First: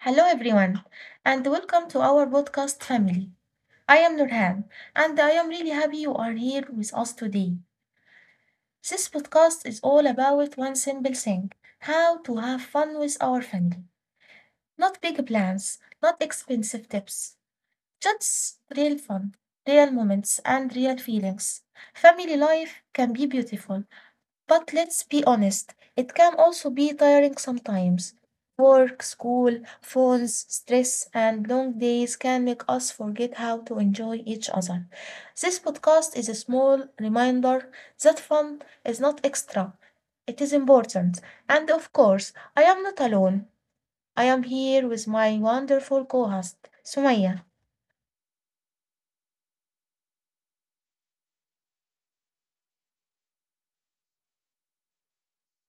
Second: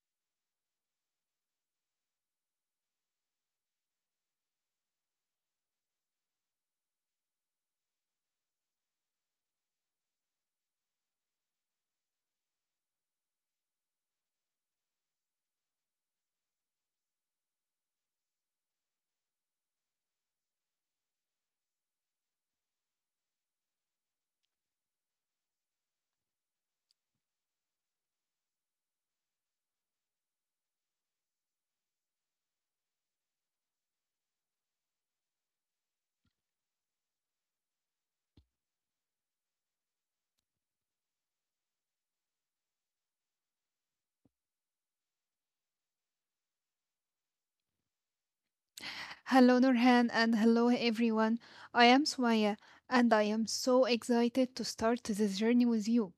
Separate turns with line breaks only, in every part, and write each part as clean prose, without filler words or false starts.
Hello, everyone, and welcome to our podcast family. I am Nurhan, and I am really happy you are here with us today. This podcast is all about one simple thing, how to have fun with our family. Not big plans, not expensive tips, just real fun, real moments, and real feelings. Family life can be beautiful, but let's be honest, it can also be tiring sometimes. Work, school, phones, stress, and long days can make us forget how to enjoy each other. This podcast is a small reminder that fun is not extra, it is important. And of course, I am not alone. I am here with my wonderful co host, Sumaya.
Hello, Nurhan, and hello, everyone. I am Sumaya, and I am so excited to start this journey with you.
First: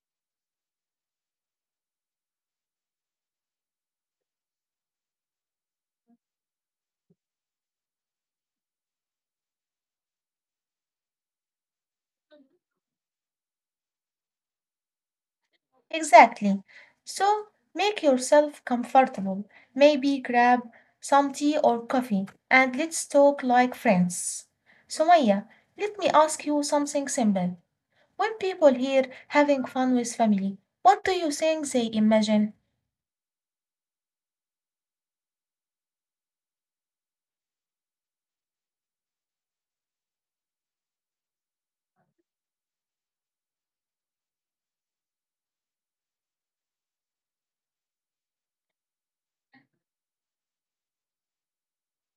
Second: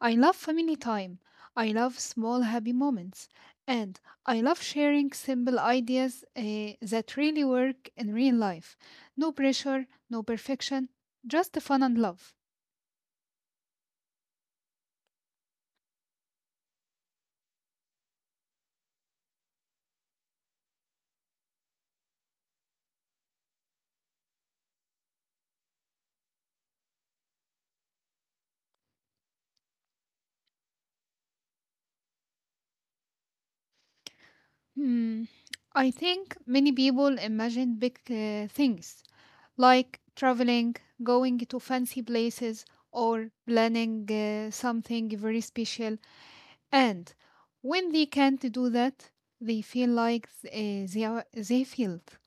I love family time, I love small happy moments, and I love sharing simple ideas that really work in real life. No pressure, no perfection, just the fun and love.
Exactly. So make yourself comfortable. Maybe grab some tea or coffee and let's talk like friends. Sumaya, let me ask you something simple. When people hear having fun with family, what do you think they imagine?
Hmm, I think many people imagine big things like traveling, going to fancy places, or planning something very special. And when they can't do that, they feel like they failed.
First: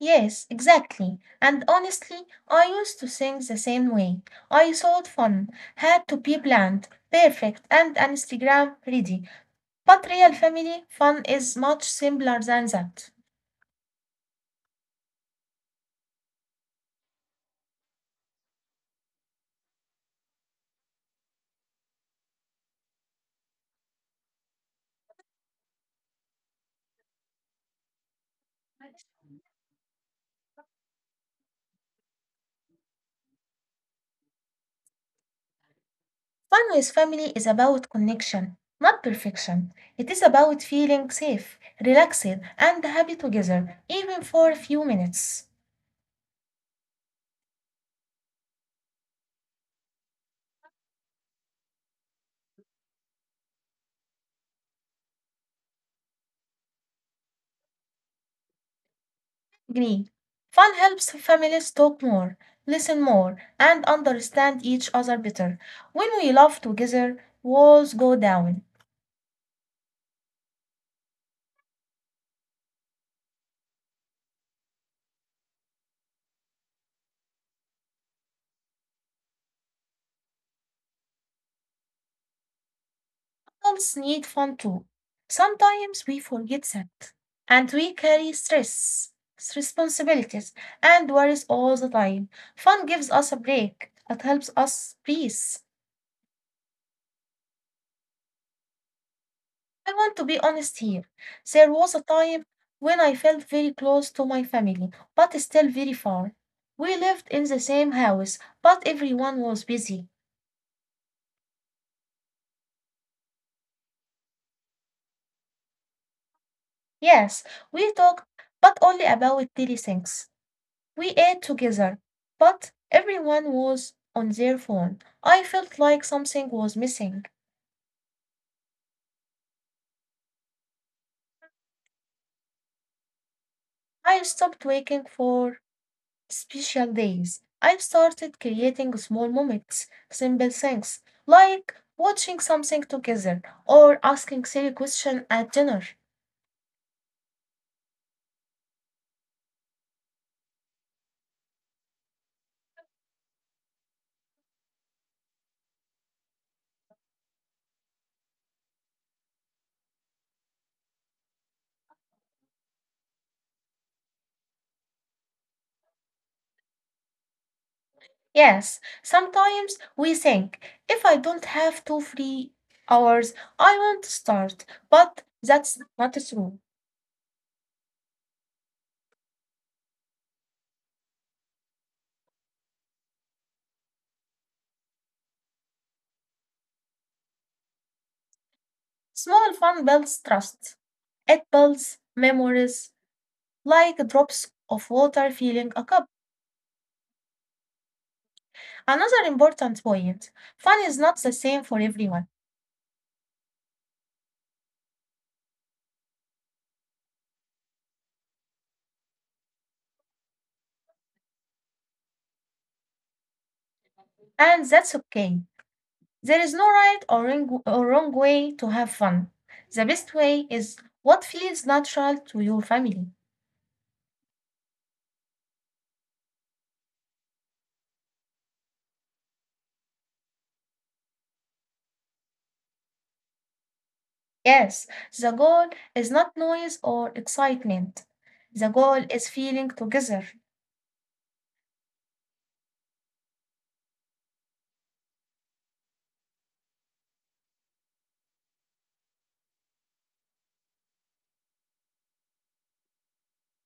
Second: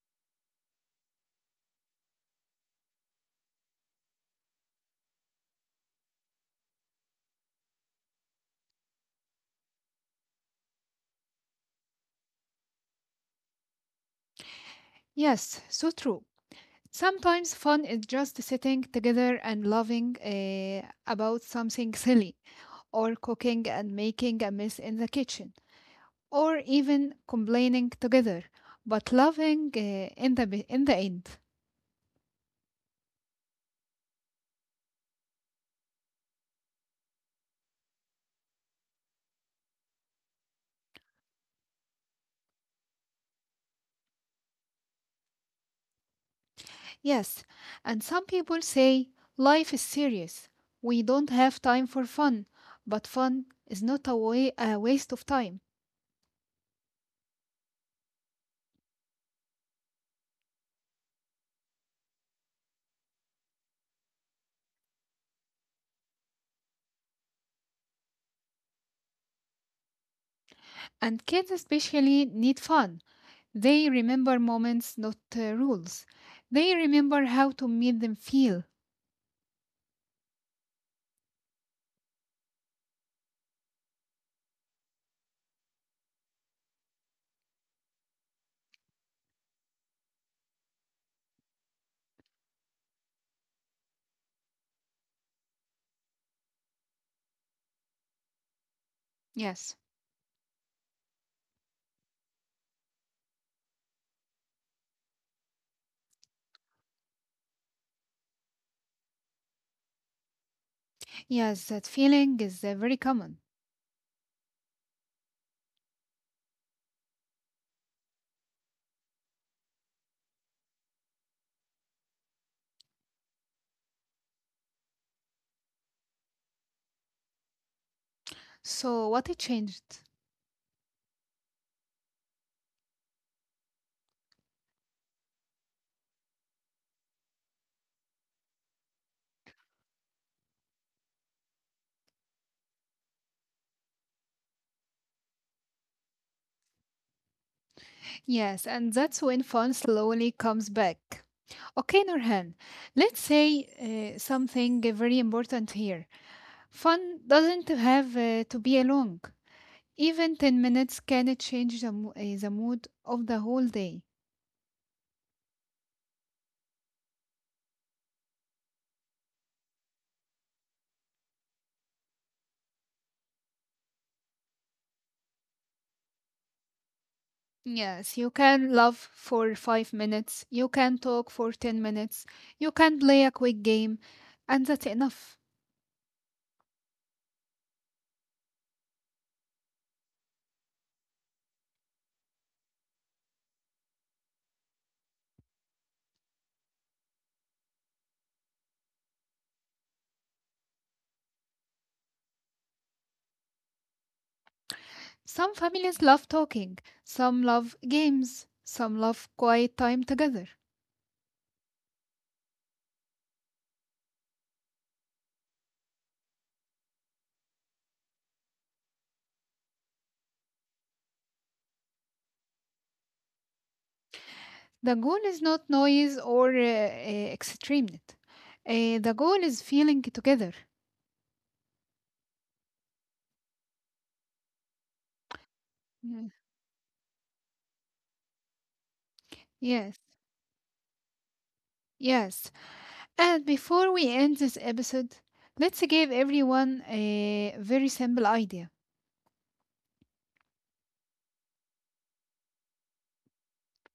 Yes, exactly. And honestly, I used to think the same way. I thought fun had to be planned, perfect, and Instagram ready. But real family fun is much simpler than that.
Yes, so true. Sometimes fun is just sitting together and laughing about something silly, or cooking and making a mess in the kitchen, or even complaining together, but loving in the end.
Fun with family is about connection, not perfection. It is about feeling safe, relaxed, and happy together, even for a few minutes.
Yes, and some people say life is serious. We don't have time for fun, but fun is not a waste of time.
Agree. Fun helps families talk more, listen more, and understand each other better. When we laugh together, walls go down.
And kids especially need fun. They remember moments, not rules. They remember how to make them feel.
Animals need fun too. Sometimes we forget that, and we carry stress, responsibilities, and worries all the time. Fun gives us a break, it helps us breathe.
Yes,
I want to be honest here. There was a time when I felt very close to my family, but still very far. We lived in the same house, but everyone was busy.
yes, that feeling is very common.
Yes, we talked, but only about daily things. We ate together, but everyone was on their phone. I felt like something was missing.
So, what it changed?
I stopped waiting for special days. I started creating small moments, simple things, like watching something together or asking silly questions at dinner.
Yes, and that's when fun slowly comes back. Okay, Nurhan, let's say something very important here. Fun doesn't have to be long. Even 10 minutes can change the mood of the whole day.
Yes, sometimes we think if I don't have two free hours, I won't start, but that's not true.
Yes, you can love for 5 minutes, you can talk for 10 minutes, you can play a quick game, and that's enough.
Small fun builds trust. It builds memories like drops of water filling a cup. Another important point, fun is not the same for everyone,
Some families love talking, some love games, some love quiet time together.
and that's okay. There is no right or wrong, way to have fun. The best way is what feels natural to your family.
The goal is not noise or extreme. The goal is feeling together.
Yes, the goal
Mm,
is not noise or excitement. The goal is
Yes,
feeling together.
yes. And before we end this episode, let's give everyone a very simple idea.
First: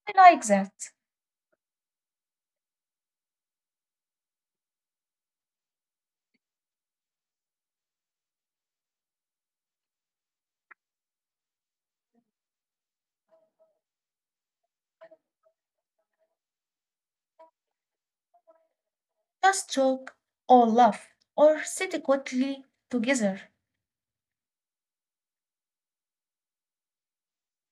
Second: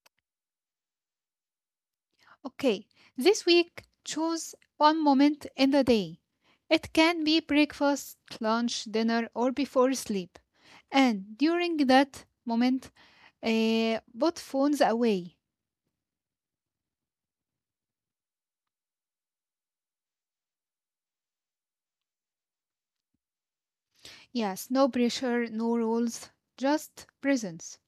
I like that.
Okay, this week choose one moment in the day. It can be breakfast, lunch, dinner, or before sleep. And during that moment, put phones away.
Just talk or laugh or sit quietly together.
Yes, no pressure, no rules, just presence.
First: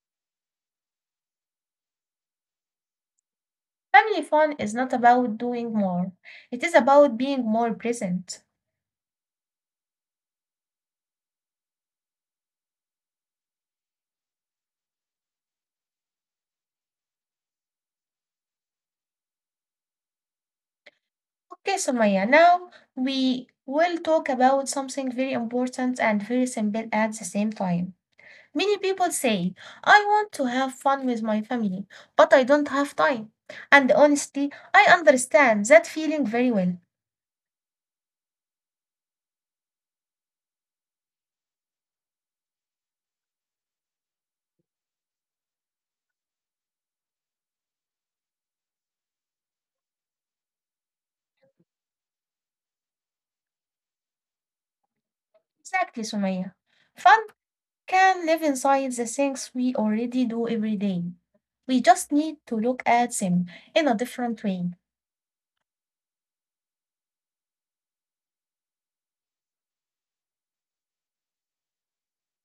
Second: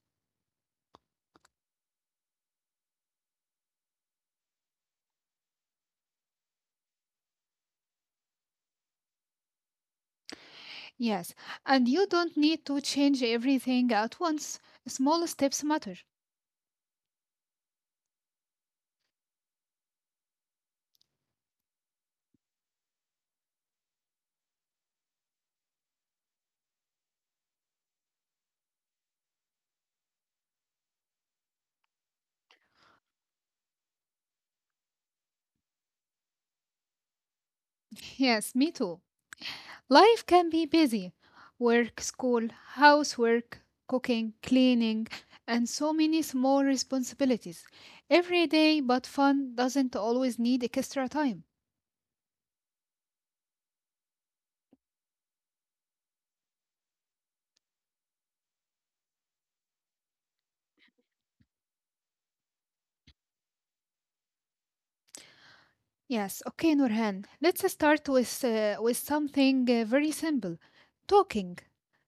Family fun is not about doing more, it is about being more present.
Yes, and you don't need to change everything at once. Small steps matter.
Okay, Sumaya, now we will talk about something very important and very simple at the same time. Many people say, I want to have fun with my family, but I don't have time. And honestly, I understand that feeling very well.
Yes, me too. Life can be busy work, school, housework, cooking, cleaning, and so many small responsibilities every day, but fun doesn't always need extra time.
Exactly, Sumaya. Fun can live inside the things we already do every day. We just need to look at them in a different way.
Yes, okay, Nurhan, let's start with something very simple talking,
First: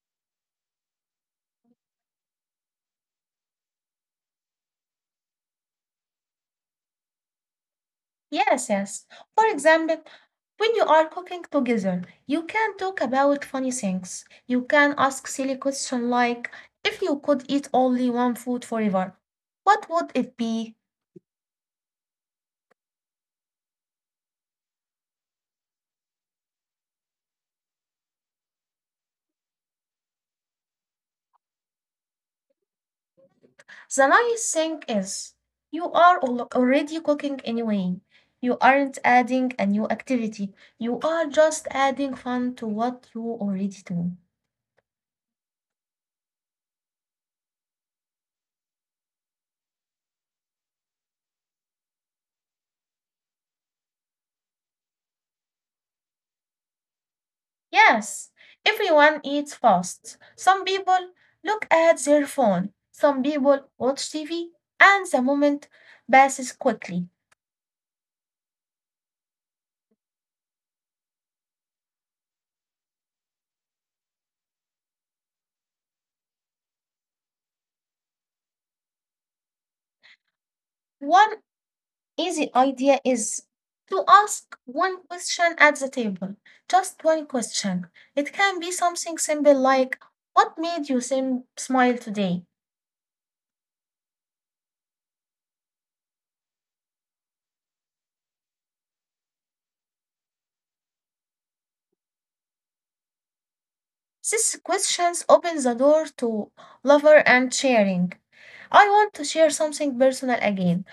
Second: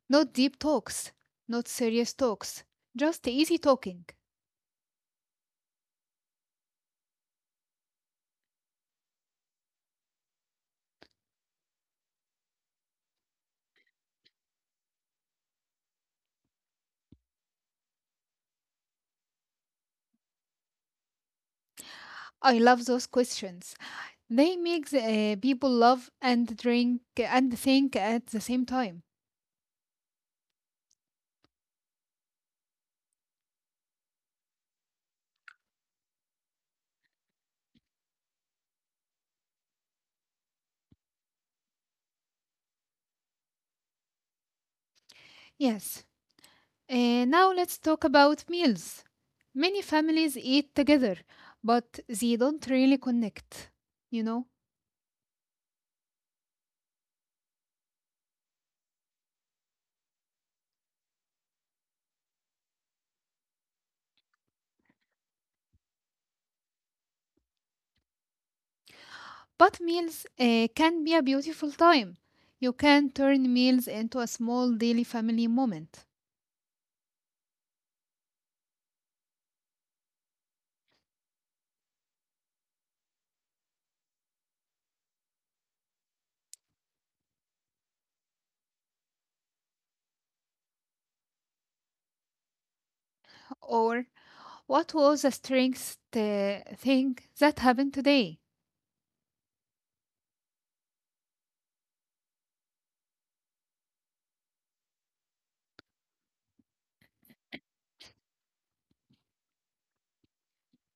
not deep talks, not serious talks, just easy talking.
Yes, yes. For example, when you are cooking together, you can talk about funny things. You can ask silly questions like, if you could eat only one food forever, what would it be?
I love those questions. They make people love and drink and think at the same time.
The nice thing is, you are already cooking anyway. You aren't adding a new activity. You are just adding fun to what you already do.
Yes. Now let's talk about meals. Many families eat together, but they don't really connect, you know.
Yes, everyone eats fast. Some people look at their phone. Some people watch TV, and the moment passes quickly.
But meals can be a beautiful time. You can turn meals into a small daily family moment.
One easy idea is to ask one question at the table, just one question. It can be something simple like, what made you smile today?
Or what was the strangest thing that happened today?
These questions open the door to lover and sharing. I want to share something personal again.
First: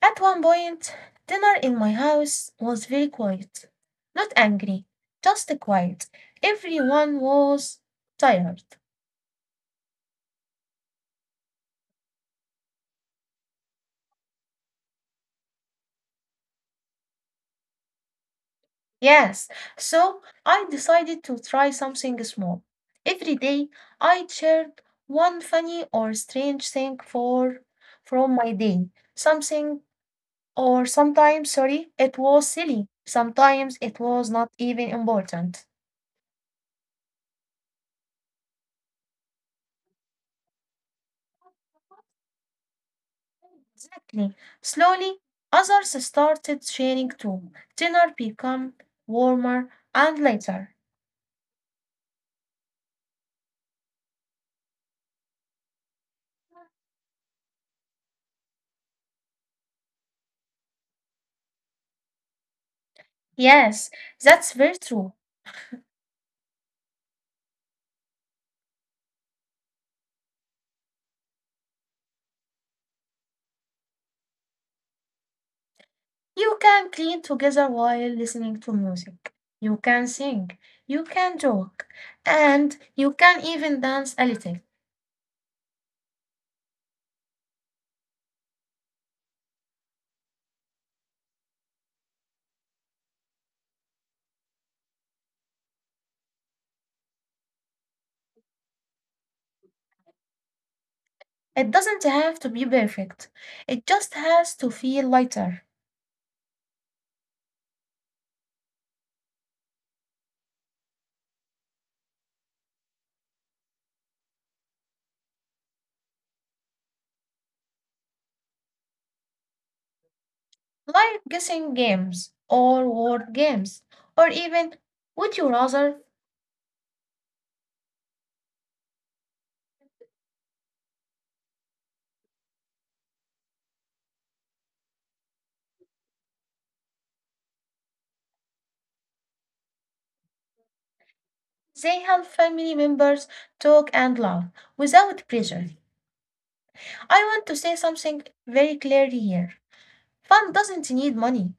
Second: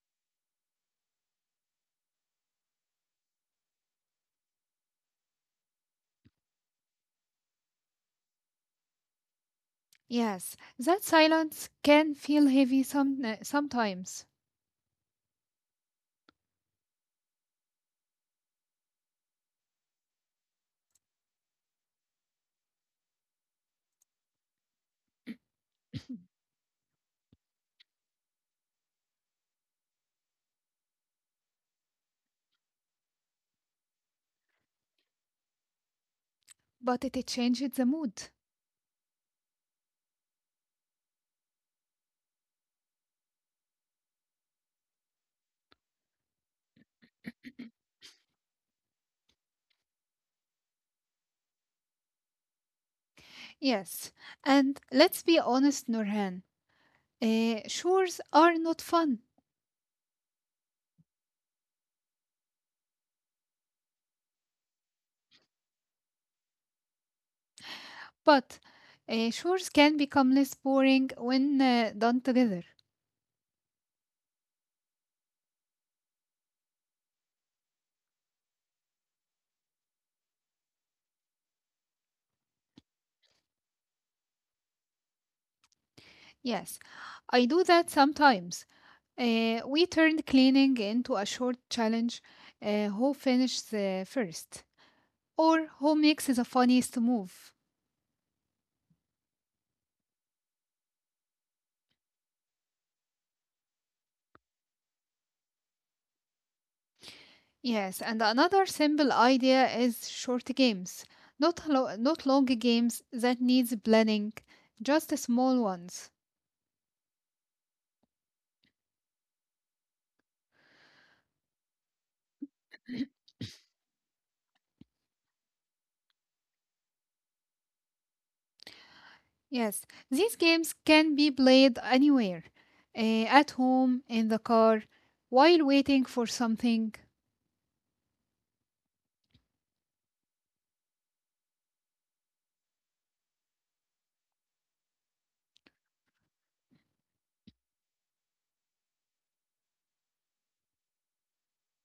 At one point, dinner in my house was very quiet. Not angry, just quiet. Everyone was tired.
Yes, that silence can feel heavy sometimes,
Yes, so I decided to try something small. Every day I shared one funny or strange thing for from my day. Something or sometimes, sorry, it was silly. Sometimes it was not even important.
but it changes the mood.
Exactly. Slowly, others started sharing too. Dinner became warmer and later.
Yes, and let's be honest, Nurhan. Chores are not fun,
Yes, that's very true.
but chores can become less boring when done together.
You can clean together while listening to music. You can sing. You can joke. And you can even dance a little.
Yes, I do that sometimes. We turned cleaning into a short challenge who finishes first or who makes the funniest move.
It doesn't have to be perfect. It just has to feel lighter.
Yes, and another simple idea is short games, not long games that needs planning, just small ones.
Like guessing games or word games or even would you rather?
Yes, these games can be played anywhere, at home, in the car, while waiting for something.
They help family members talk and laugh without pressure. I want to say something very clearly here. Fun doesn't need money.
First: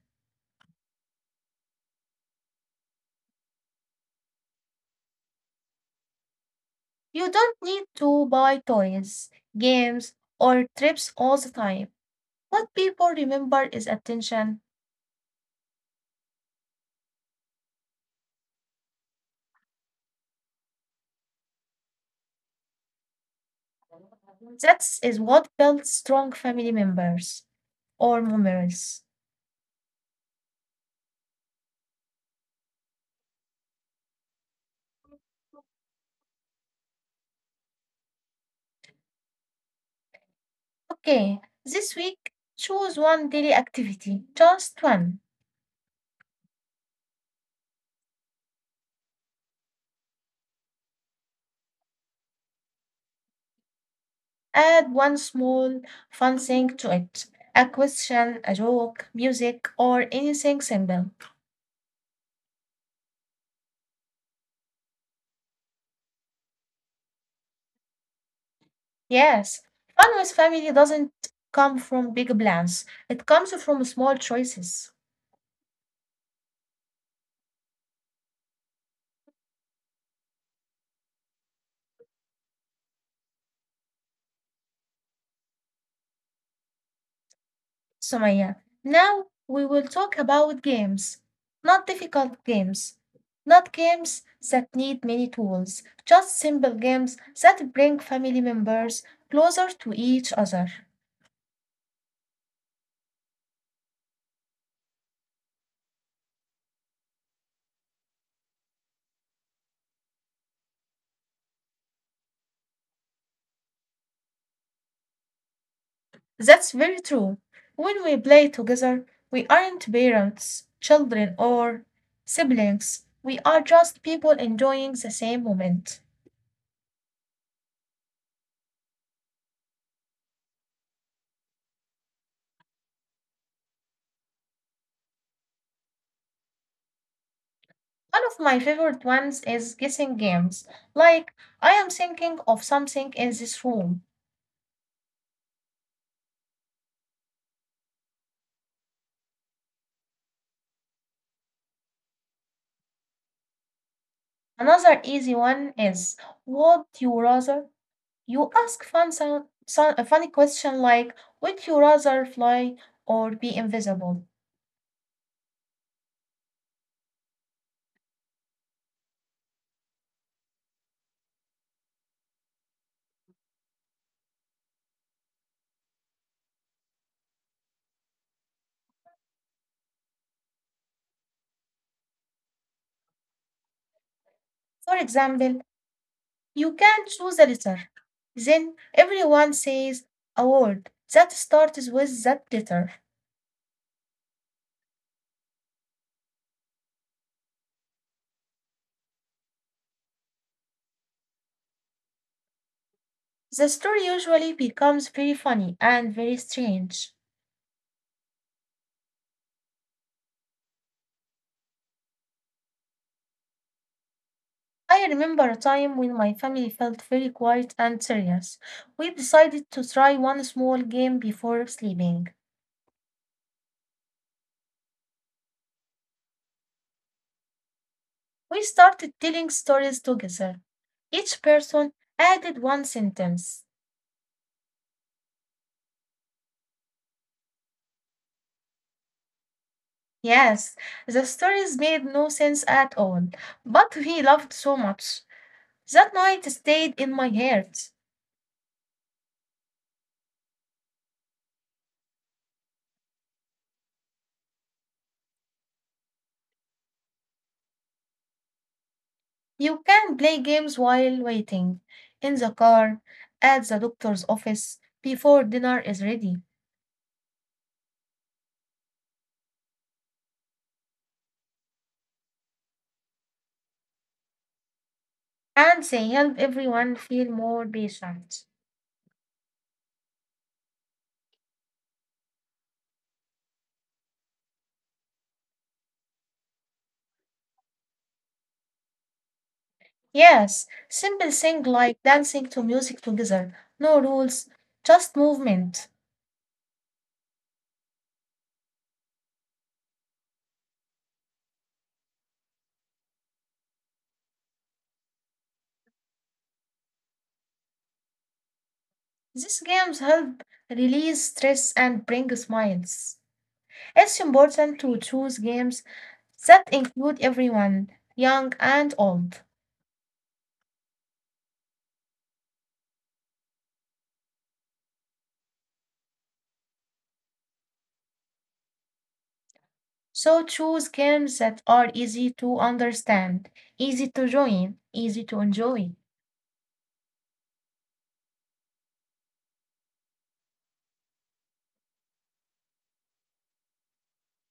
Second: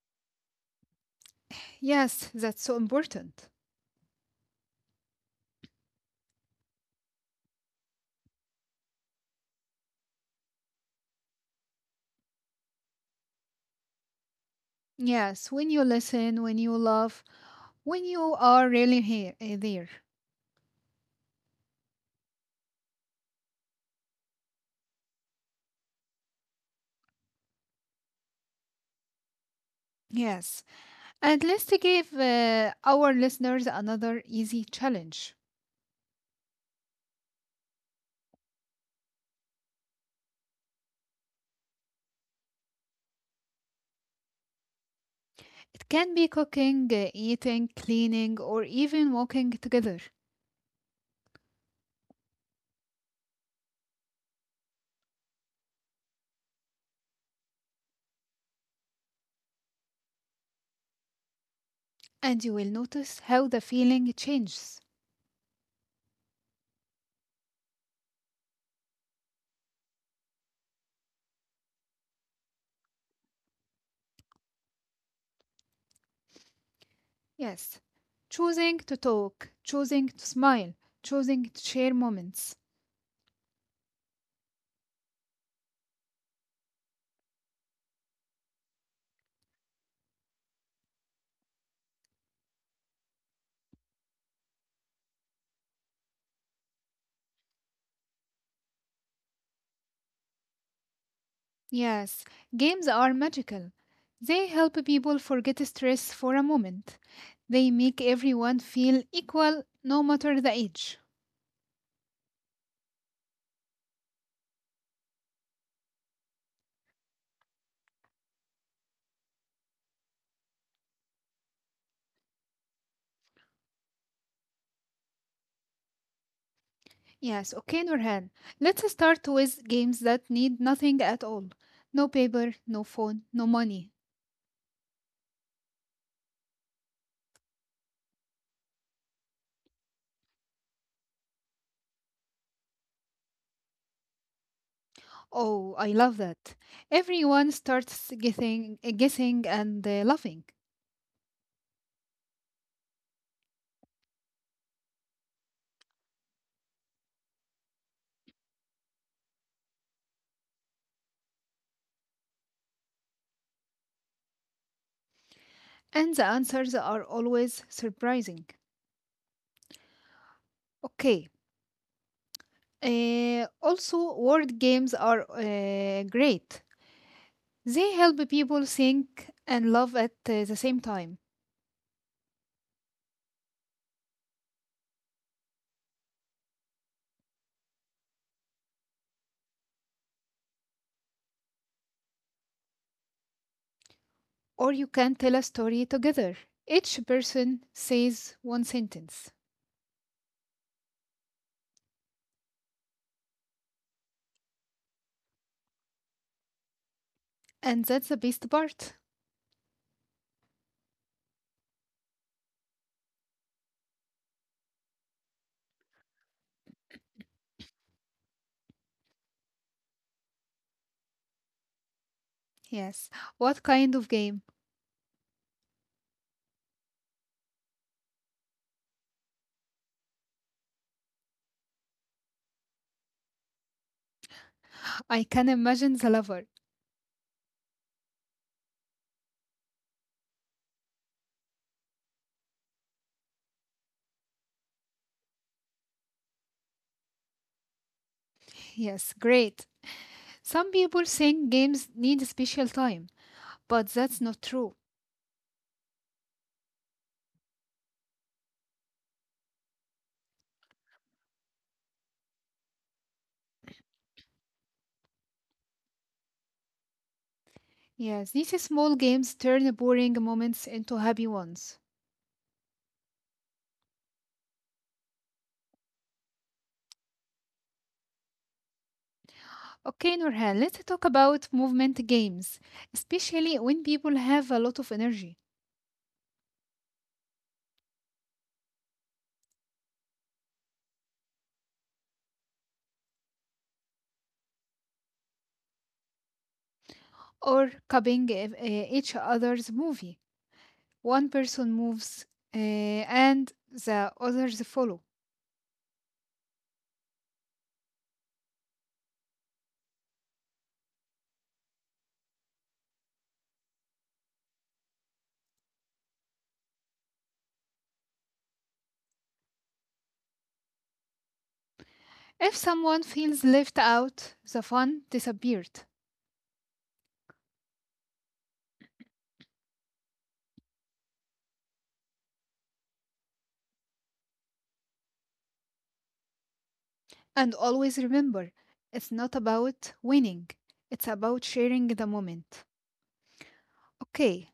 Yes, that's so important.
You don't need to buy toys, games, or trips all the time. What people remember is attention.
Yes, when you listen, when you love, when you are really here, there.
That is what builds strong family members or memories.
Yes, and let's to give our listeners another easy challenge.
Okay, this week choose one daily activity, just one.
It can be cooking, eating, cleaning, or even walking together,
Add one small fun thing to it. A question, a joke, music, or anything simple.
and you will notice how the feeling changes.
Yes, fun with family doesn't come from big plans. It comes from small choices.
Yes. Choosing to talk, choosing to smile, choosing to share moments.
Sumaya. Now we will talk about games, not difficult games, not games that need many tools, just simple games that bring family members closer to each other.
Yes, games are magical. They help people forget stress for a moment. They make everyone feel equal no matter the age.
That's very true. When we play together, we aren't parents, children, or siblings. We are just people enjoying the same moment.
Yes, okay, Nurhan. Let's start with games that need nothing at all. No paper, no phone, no money.
One of my favorite ones is guessing games. Like, I am thinking of something in this room.
Oh, I love that. Everyone starts guessing and laughing.
Another easy one is would you rather? You ask a funny question like would you rather fly or be invisible?
And the answers are always surprising. Okay. Also, word games are great. They help people think and love at the same time.
For example, you can choose a letter. Then everyone says a word that starts with that letter.
Or you can tell a story together. Each person says one sentence.
The story usually becomes very funny and very strange.
And that's the best part.
I remember a time when my family felt very quiet and serious. We decided to try one small game before sleeping.
Yes. What kind of game?
We started telling stories together. Each person added one sentence.
I can imagine the lover.
Yes, the stories made no sense at all, but we laughed so much. That night stayed in my heart.
Yes, great. Some people think games need special time, but that's not true.
You can play games while waiting, in the car, at the doctor's office, before dinner is ready,
Yes, these small games turn boring moments into happy ones.
and they help everyone feel more patient.
Okay, Nurhan, let's talk about movement games, especially when people have a lot of energy
Yes, simple things like dancing to music together, no rules, just movement.
or copying each other's movie. One person moves and the others follow.
These games help release stress and bring smiles. It's important to choose games that include everyone, young and old.
If someone feels left out, the fun disappeared.
So choose games that are easy to understand, easy to join, easy to enjoy.
And always remember, it's not about winning, it's about sharing the moment. Okay,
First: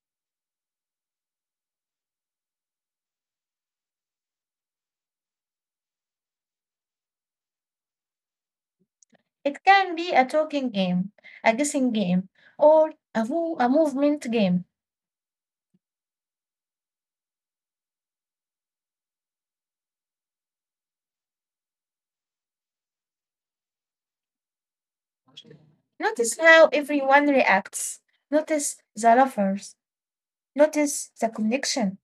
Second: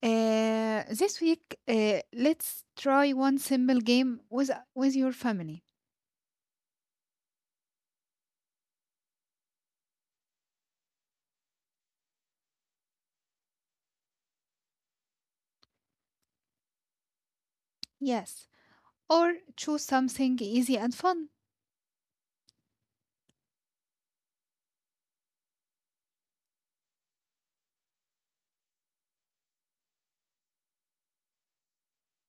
This week, let's try one simple game with your family.
It can be a talking game, a guessing game, or a a movement game.
Yes, or choose something easy and fun.
Notice how everyone reacts. Notice the lovers. Notice the connection.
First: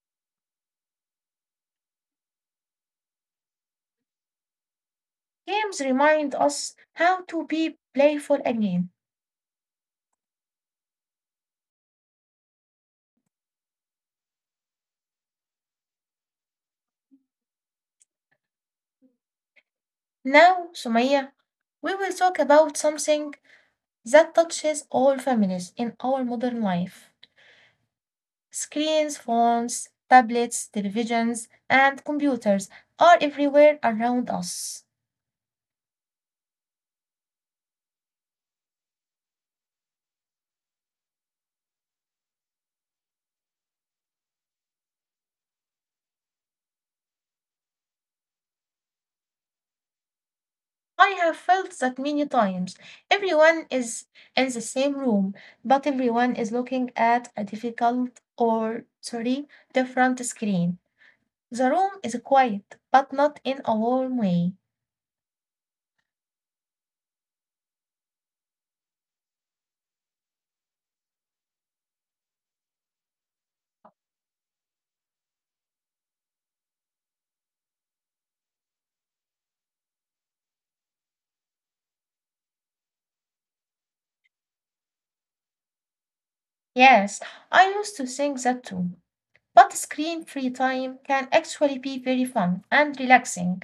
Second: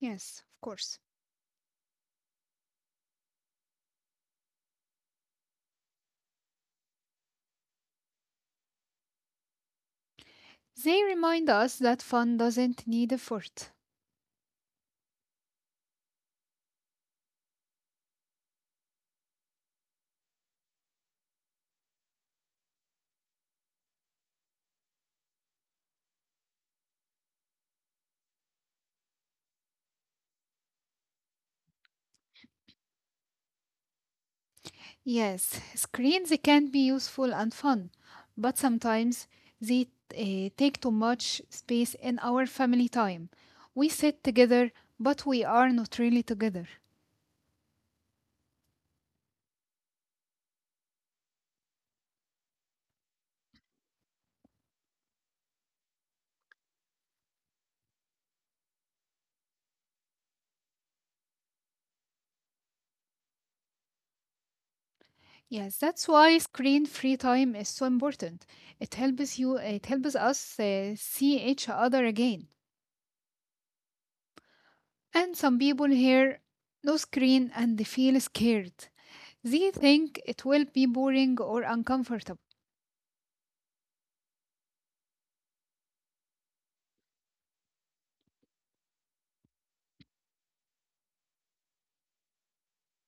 Yes, of course.
Games remind us how to be playful again.
They remind us that fun doesn't need effort.
Now, Sumaya, we will talk about something that touches all families in our modern life. Screens, phones, tablets, televisions, and computers are everywhere around us.
Yes, screens can be useful and fun, but sometimes they take too much space in our family time. We sit together, but we are not really together.
I have felt that many times. Everyone is in the same room, but everyone is looking at a different screen. The room is quiet, but not in a warm way.
Yes, that's why screen-free time is so important. It helps us see each other again. And some people hear no screen and they feel scared. They think it will be boring or uncomfortable.
Yes, I used to think that too. But screen free time can actually be very fun and relaxing,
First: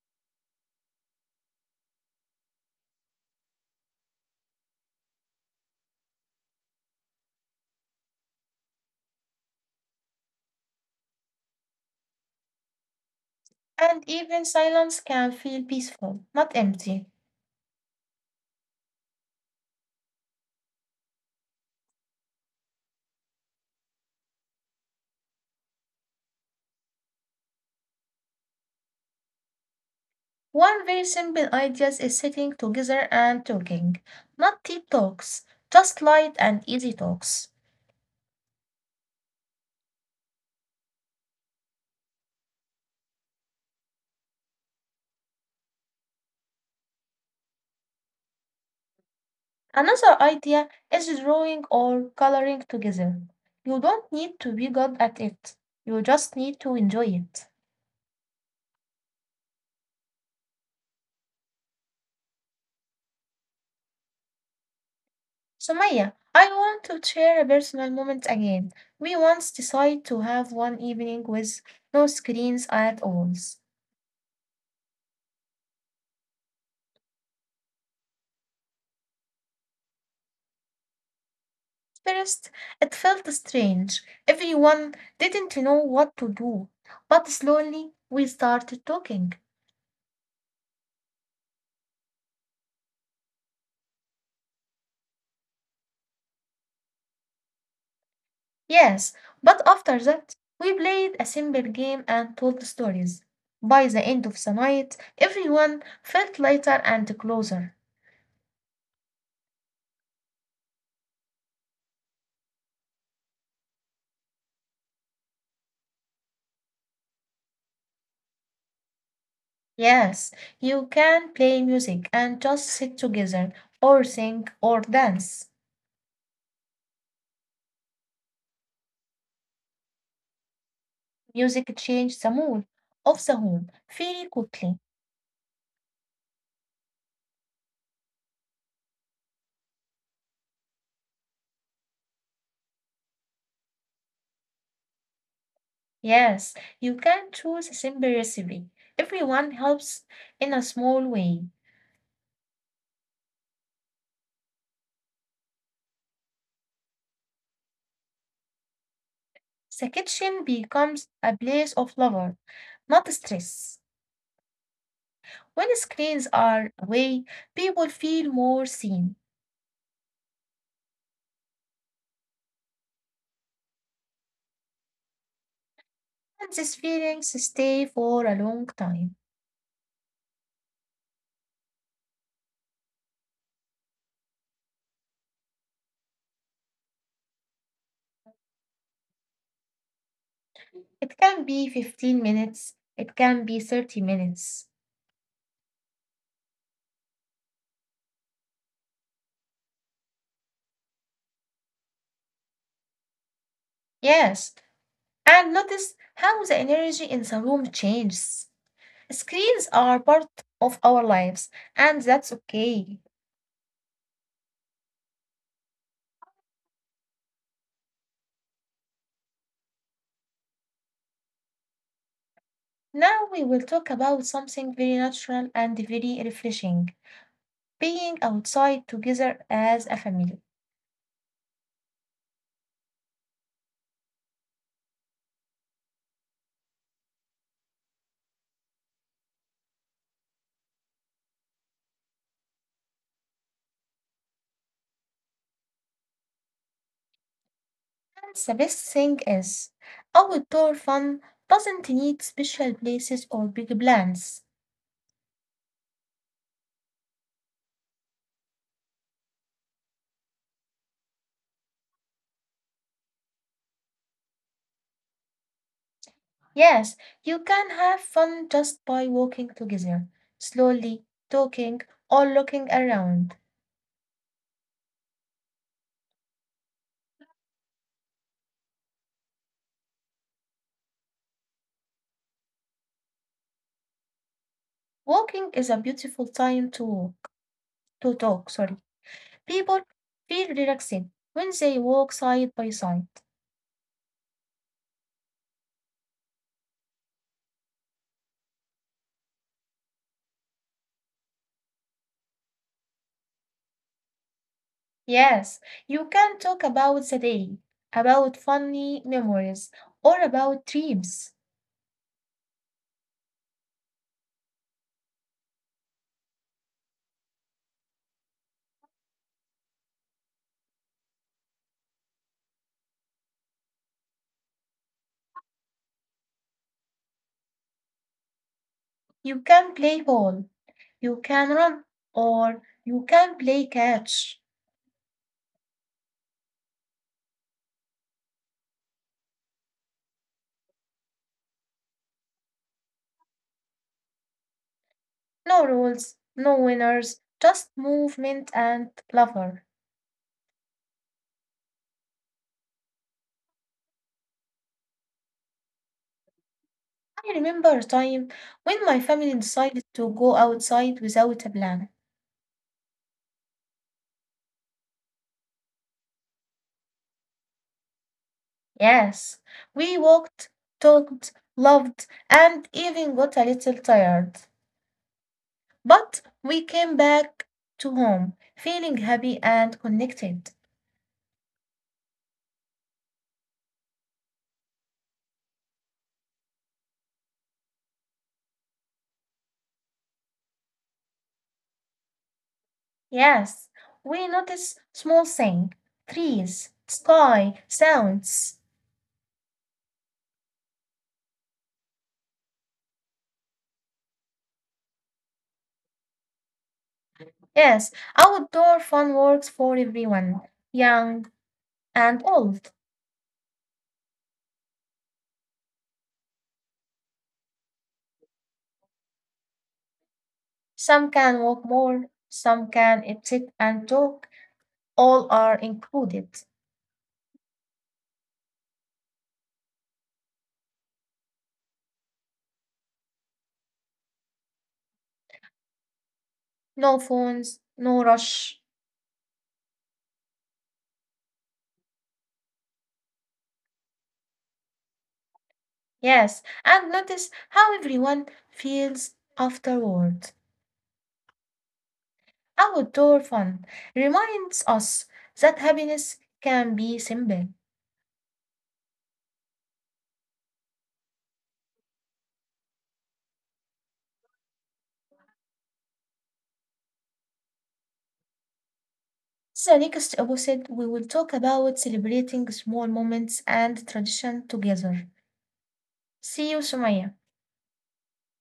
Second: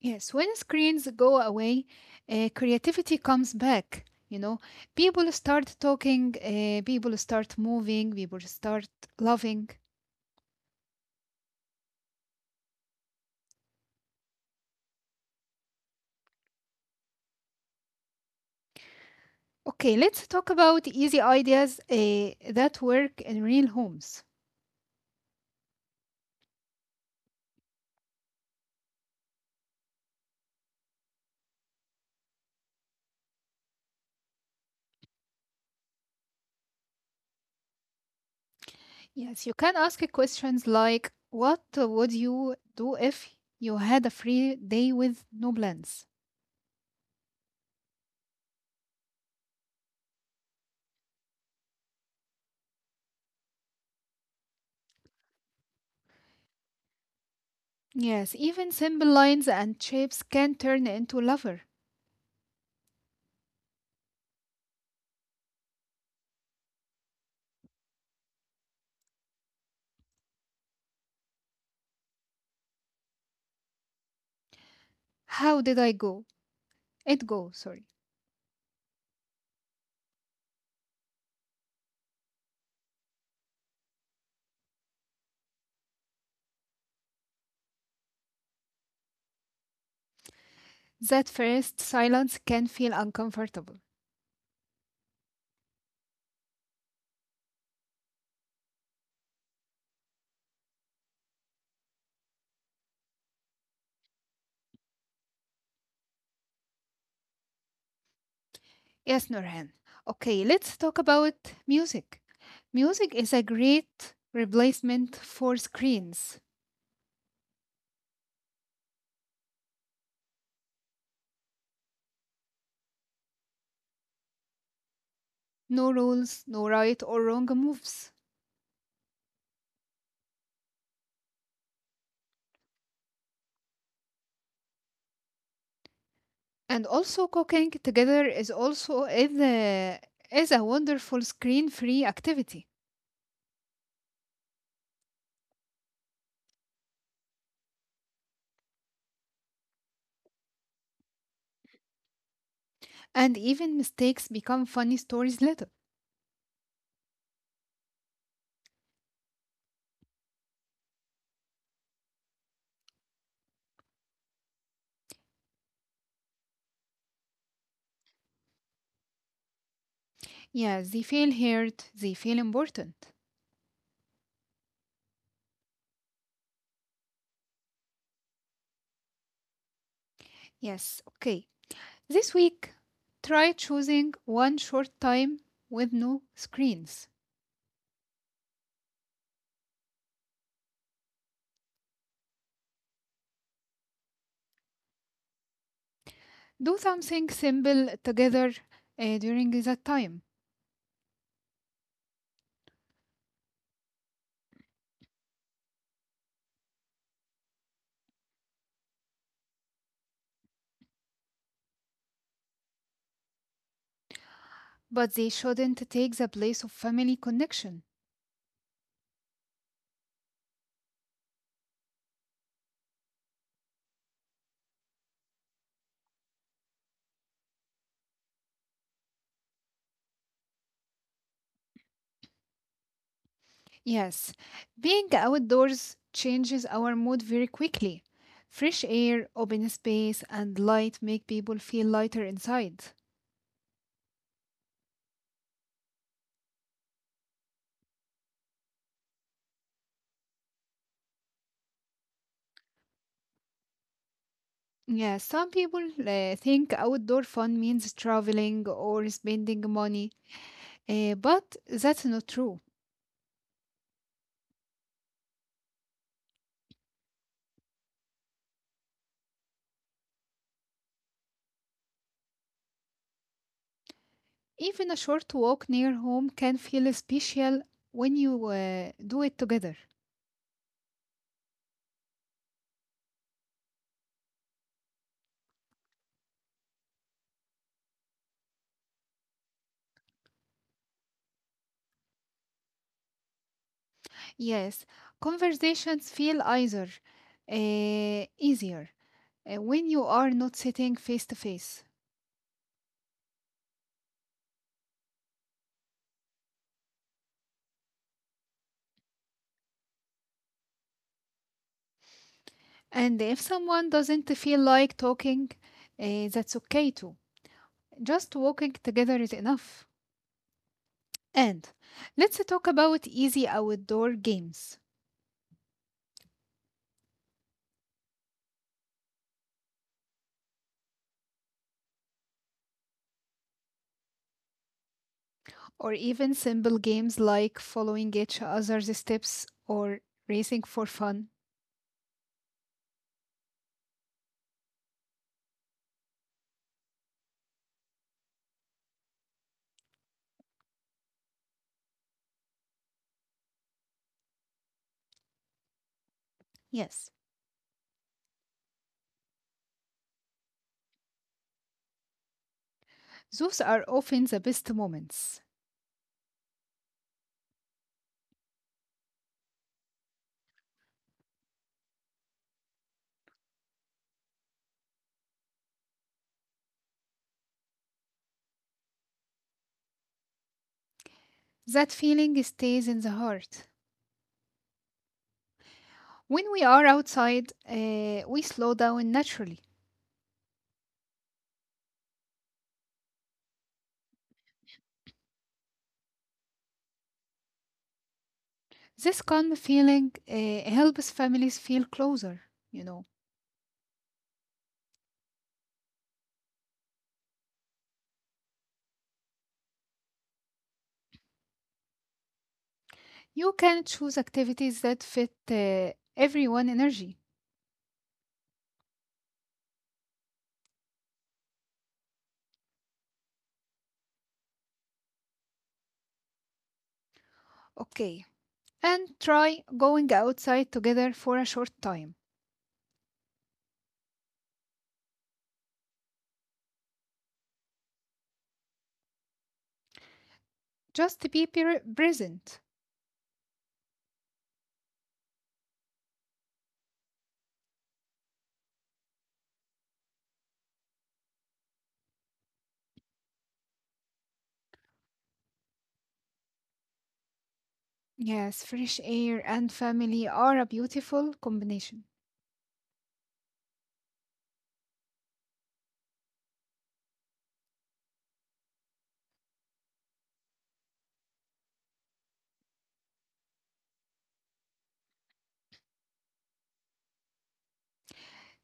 Yes, when screens go away, creativity comes back. You know, people start talking, people start moving, people start loving.
and even silence can feel peaceful, not empty.
Okay, let's talk about easy ideas that work in real homes.
One very simple idea is sitting together and talking, not deep talks, just light and easy talks.
Yes, you can ask questions like, what would you do if you had a free day with no plans?
Another idea is drawing or coloring together. You don't need to be good at it, you just need to enjoy it.
Yes, even simple lines and shapes can turn into lover.
So Maya, I want to share a personal moment again. We once decided to have one evening with no screens at all.
How did I go? It go, sorry.
First, it felt strange. Everyone didn't know what to do. But slowly, we started talking.
That first silence can feel uncomfortable.
Yes, but after that, we played a simple game and told stories. By the end of the night, everyone felt lighter and closer.
Yes, Nurhan. Okay, let's talk about music. Music is a great replacement for screens.
Yes, you can play music and just sit together or sing or dance.
No rules, no right or wrong moves.
Music changes the mood of the home very quickly.
And also cooking together is also is a wonderful screen-free activity.
Yes, you can choose a simple recipe. Everyone helps in a small way.
And even mistakes become funny stories later.
The kitchen becomes a place of love, not stress. When screens are away, people feel more seen,
Yeah, they feel heard, they feel important.
and these feelings stay for a long time.
Yes, okay. This week, try choosing one short time with no screens.
It can be 15 minutes, it can be 30 minutes.
Do something simple together during that time,
Yes, and notice how the energy in the room changes. Screens are part of our lives, and that's okay.
but they shouldn't take the place of family connection.
Now we will talk about something very natural and very refreshing, being outside together as a family.
Yes, being outdoors changes our mood very quickly. Fresh air, open space, and light make people feel lighter inside.
And the best thing is, outdoor fun doesn't need special places or big plans.
Yeah, some people think outdoor fun means traveling or spending money, but that's not true.
Yes, you can have fun just by walking together, slowly talking or looking around.
Even a short walk near home can feel special when you do it together.
Walking is a beautiful time to talk. Sorry. People feel relaxing when they walk side by side.
Yes, conversations feel either easier when you are not sitting face to face.
Yes, you can talk about the day, about funny memories, or about dreams.
And if someone doesn't feel like talking, that's okay too. Just walking together is enough. And let's talk about easy outdoor games
You can play ball, you can run, or you can play catch.
or even simple games like following each other's steps or racing for fun.
No rules, no winners, just movement and lover.
Yes,
I remember a time when my family decided to go outside without a plan.
those are often the best moments.
Yes, we walked, talked, loved, and even got a little tired. But we came back to home feeling happy and connected.
That feeling stays in the heart. When we are outside, we slow down naturally.
Yes, we notice small things, trees, sky, sounds.
This calm feeling helps families feel closer, you know.
Yes, outdoor fun works for everyone, young and old.
You can choose activities that fit everyone energy.
Some can walk more, some can sit and talk. All are included.
Okay. And try going outside together for a short time.
No phones, no rush.
Just present.
Yes, and notice how everyone feels afterward. Outdoor fun reminds us that happiness can be simple.
Yes, fresh air and family are a beautiful combination.
The next episode, we will talk about celebrating small moments and tradition together. See you, Sumaya.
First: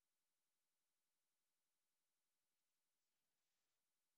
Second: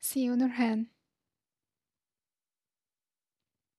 See you, Nurhan.